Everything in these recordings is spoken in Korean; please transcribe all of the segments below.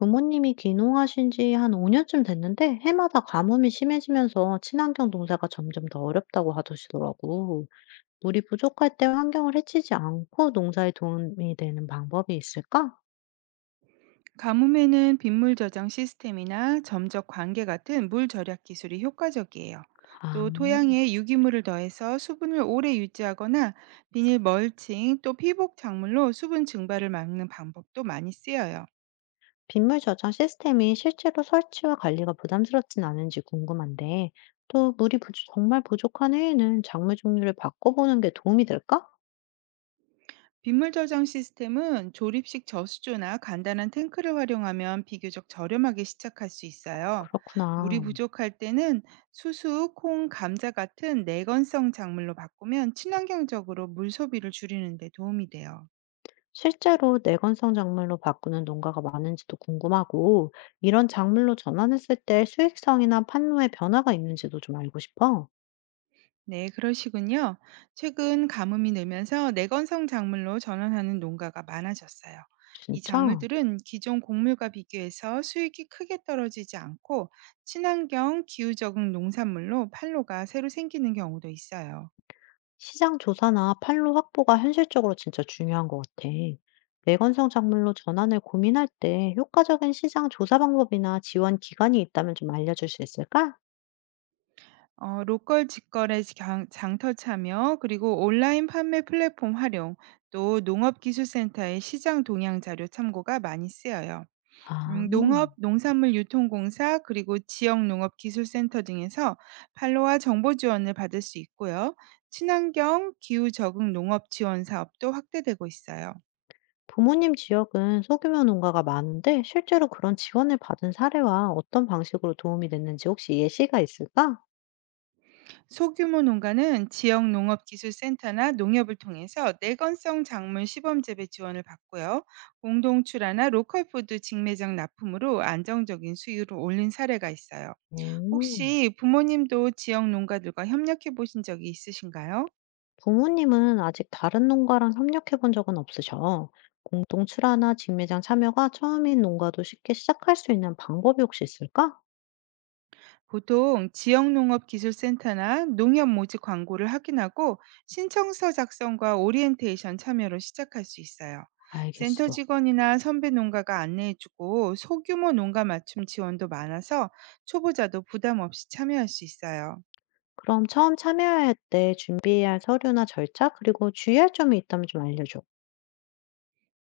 부모님이 귀농하신 지 한 5년쯤 됐는데 해마다 가뭄이 심해지면서 친환경 농사가 점점 더 어렵다고 하시더라고. 물이 부족할 때 환경을 해치지 않고 농사에 도움이 되는 방법이 있을까? 가뭄에는 빗물 저장 시스템이나 점적 관계 같은 물 절약 기술이 효과적이에요. 아, 또 토양에 유기물을 더해서 수분을 오래 유지하거나 비닐 멀칭 또 피복 작물로 수분 증발을 막는 방법도 많이 쓰여요. 빗물 저장 시스템이 실제로 설치와 관리가 부담스럽진 않은지 궁금한데, 또 정말 부족한 해에는 작물 종류를 바꿔보는 게 도움이 될까? 빗물 저장 시스템은 조립식 저수조나 간단한 탱크를 활용하면 비교적 저렴하게 시작할 수 있어요. 물이 그렇구나. 부족할 때는 수수, 콩, 감자 같은 내건성 작물로 바꾸면 친환경적으로 물 소비를 줄이는 데 도움이 돼요. 실제로 내건성 작물로 바꾸는 농가가 많은지도 궁금하고, 이런 작물로 전환했을 때 수익성이나 판로의 변화가 있는지도 좀 알고 싶어. 네, 그러시군요. 최근 가뭄이 늘면서 내건성 작물로 전환하는 농가가 많아졌어요. 이 진짜? 작물들은 기존 곡물과 비교해서 수익이 크게 떨어지지 않고 친환경 기후 적응 농산물로 판로가 새로 생기는 경우도 있어요. 시장 조사나 판로 확보가 현실적으로 진짜 중요한 것 같아. 내건성 작물로 전환을 고민할 때 효과적인 시장 조사 방법이나 지원 기관이 있다면 좀 알려줄 수 있을까? 로컬 직거래 장터 참여, 그리고 온라인 판매 플랫폼 활용, 또 농업기술센터의 시장 동향 자료 참고가 많이 쓰여요. 아, 농산물 유통공사, 그리고 지역 농업기술센터 등에서 판로와 정보 지원을 받을 수 있고요. 친환경, 기후 적응 농업 지원 사업도 확대되고 있어요. 부모님 지역은 소규모 농가가 많은데 실제로 그런 지원을 받은 사례와 어떤 방식으로 도움이 됐는지 혹시 예시가 있을까? 소규모 농가는 지역 농업기술센터나 농협을 통해서 내건성 작물 시범 재배 지원을 받고요. 공동 출하나 로컬푸드 직매장 납품으로 안정적인 수익을 올린 사례가 있어요. 음, 혹시 부모님도 지역 농가들과 협력해 보신 적이 있으신가요? 부모님은 아직 다른 농가랑 협력해 본 적은 없으셔. 공동 출하나 직매장 참여가 처음인 농가도 쉽게 시작할 수 있는 방법이 혹시 있을까? 보통 지역농업기술센터나 농협 모집 광고를 확인하고 신청서 작성과 오리엔테이션 참여로 시작할 수 있어요. 센터 알겠어. 직원이나 선배 농가가 안내해주고 소규모 농가 맞춤 지원도 많아서 초보자도 부담 없이 참여할 수 있어요. 그럼 처음 참여할 때 준비해야 할 서류나 절차, 그리고 주의할 점이 있다면 좀 알려줘.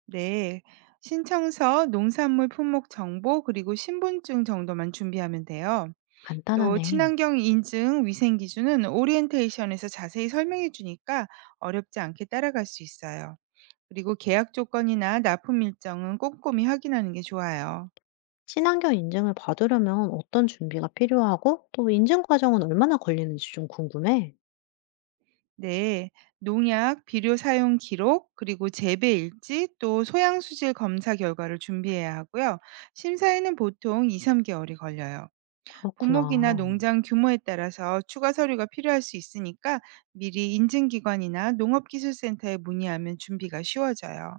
네. 신청서, 농산물 품목 정보, 그리고 신분증 정도만 준비하면 돼요. 또 간단하네. 친환경 인증, 위생 기준은 오리엔테이션에서 자세히 설명해 주니까 어렵지 않게 따라갈 수 있어요. 그리고 계약 조건이나 납품 일정은 꼼꼼히 확인하는 게 좋아요. 친환경 인증을 받으려면 어떤 준비가 필요하고, 또 인증 과정은 얼마나 걸리는지 좀 궁금해. 네, 농약, 비료 사용 기록, 그리고 재배 일지, 또 소양 수질 검사 결과를 준비해야 하고요. 심사에는 보통 2, 3개월이 걸려요. 분목이나 그렇구나. 농장 규모에 따라서 추가 서류가 필요할 수 있으니까 미리 인증기관이나 농업기술센터에 문의하면 준비가 쉬워져요.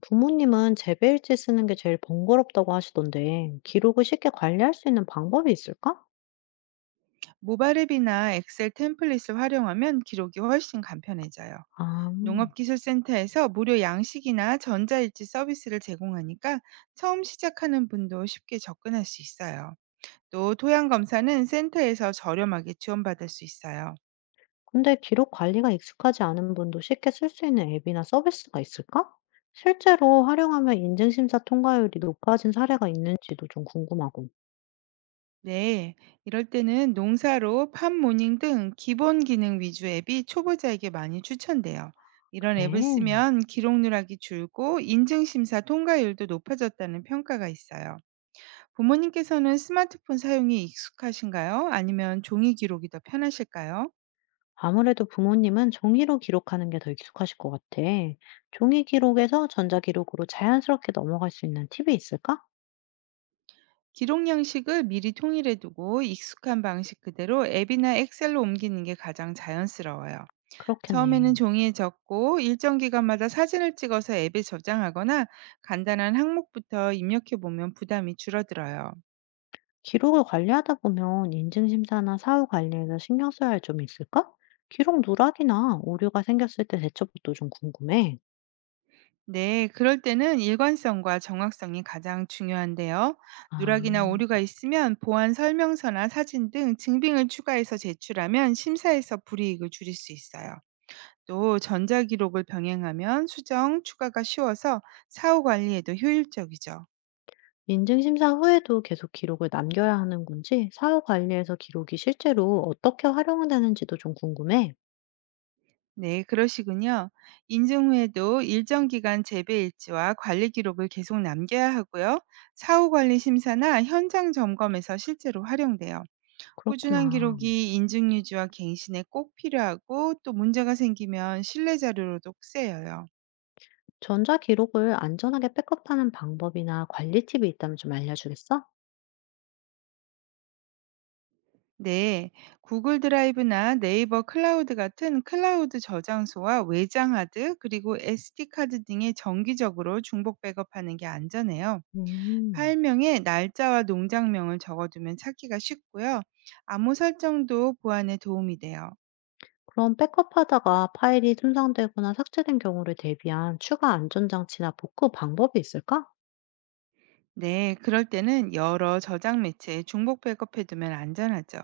부모님은 재배일지 쓰는 게 제일 번거롭다고 하시던데, 기록을 쉽게 관리할 수 있는 방법이 있을까? 모바일 앱이나 엑셀 템플릿을 활용하면 기록이 훨씬 간편해져요. 아, 농업기술센터에서 무료 양식이나 전자일지 서비스를 제공하니까 처음 시작하는 분도 쉽게 접근할 수 있어요. 또 토양검사는 센터에서 저렴하게 지원받을 수 있어요. 근데 기록 관리가 익숙하지 않은 분도 쉽게 쓸 수 있는 앱이나 서비스가 있을까? 실제로 활용하면 인증심사 통과율이 높아진 사례가 있는지도 좀 궁금하고. 네, 이럴 때는 농사로 팜모닝 등 기본 기능 위주 앱이 초보자에게 많이 추천돼요. 이런 앱을 그래. 쓰면 기록 누락이 줄고 인증 심사 통과율도 높아졌다는 평가가 있어요. 부모님께서는 스마트폰 사용이 익숙하신가요? 아니면 종이 기록이 더 편하실까요? 아무래도 부모님은 종이로 기록하는 게 더 익숙하실 것 같아. 종이 기록에서 전자기록으로 자연스럽게 넘어갈 수 있는 팁이 있을까? 기록 양식을 미리 통일해 두고 익숙한 방식 그대로 앱이나 엑셀로 옮기는 게 가장 자연스러워요. 처음에는 그렇겠네. 종이에 적고 일정 기간마다 사진을 찍어서 앱에 저장하거나 간단한 항목부터 입력해 보면 부담이 줄어들어요. 기록을 관리하다 보면 인증 심사나 사후 관리에서 신경 써야 할 점이 있을까? 기록 누락이나 오류가 생겼을 때 대처법도 좀 궁금해. 네, 그럴 때는 일관성과 정확성이 가장 중요한데요. 아, 누락이나 오류가 있으면 보안 설명서나 사진 등 증빙을 추가해서 제출하면 심사에서 불이익을 줄일 수 있어요. 또 전자기록을 병행하면 수정, 추가가 쉬워서 사후 관리에도 효율적이죠. 인증 심사 후에도 계속 기록을 남겨야 하는 건지, 사후 관리에서 기록이 실제로 어떻게 활용되는지도 좀 궁금해. 네, 그러시군요. 인증 후에도 일정 기간 재배 일지와 관리 기록을 계속 남겨야 하고요. 사후 관리 심사나 현장 점검에서 실제로 활용돼요. 꾸준한 그렇구나. 기록이 인증 유지와 갱신에 꼭 필요하고 또 문제가 생기면 신뢰 자료로도 쓰여요. 전자 기록을 안전하게 백업하는 방법이나 관리 팁이 있다면 좀 알려주겠어? 네, 구글 드라이브나 네이버 클라우드 같은 클라우드 저장소와 외장 하드 그리고 SD 카드 등에 정기적으로 중복 백업하는 게 안전해요. 음. 파일명에 날짜와 농장명을 적어두면 찾기가 쉽고요. 암호 설정도 보안에 도움이 돼요. 그럼 백업하다가 파일이 손상되거나 삭제된 경우를 대비한 추가 안전장치나 복구 방법이 있을까? 네, 그럴 때는 여러 저장 매체에 중복 백업해 두면 안전하죠.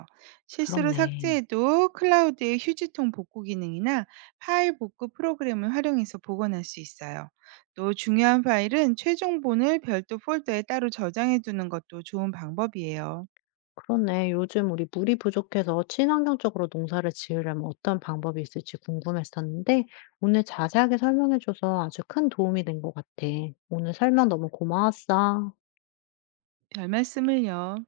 실수로 그렇네. 삭제해도 클라우드의 휴지통 복구 기능이나 파일 복구 프로그램을 활용해서 보관할 수 있어요. 또 중요한 파일은 최종본을 별도 폴더에 따로 저장해 두는 것도 좋은 방법이에요. 그렇네. 요즘 우리 물이 부족해서 친환경적으로 농사를 지으려면 어떤 방법이 있을지 궁금했었는데, 오늘 자세하게 설명해줘서 아주 큰 도움이 된 것 같아. 오늘 설명 너무 고마웠어. 별 말씀을요.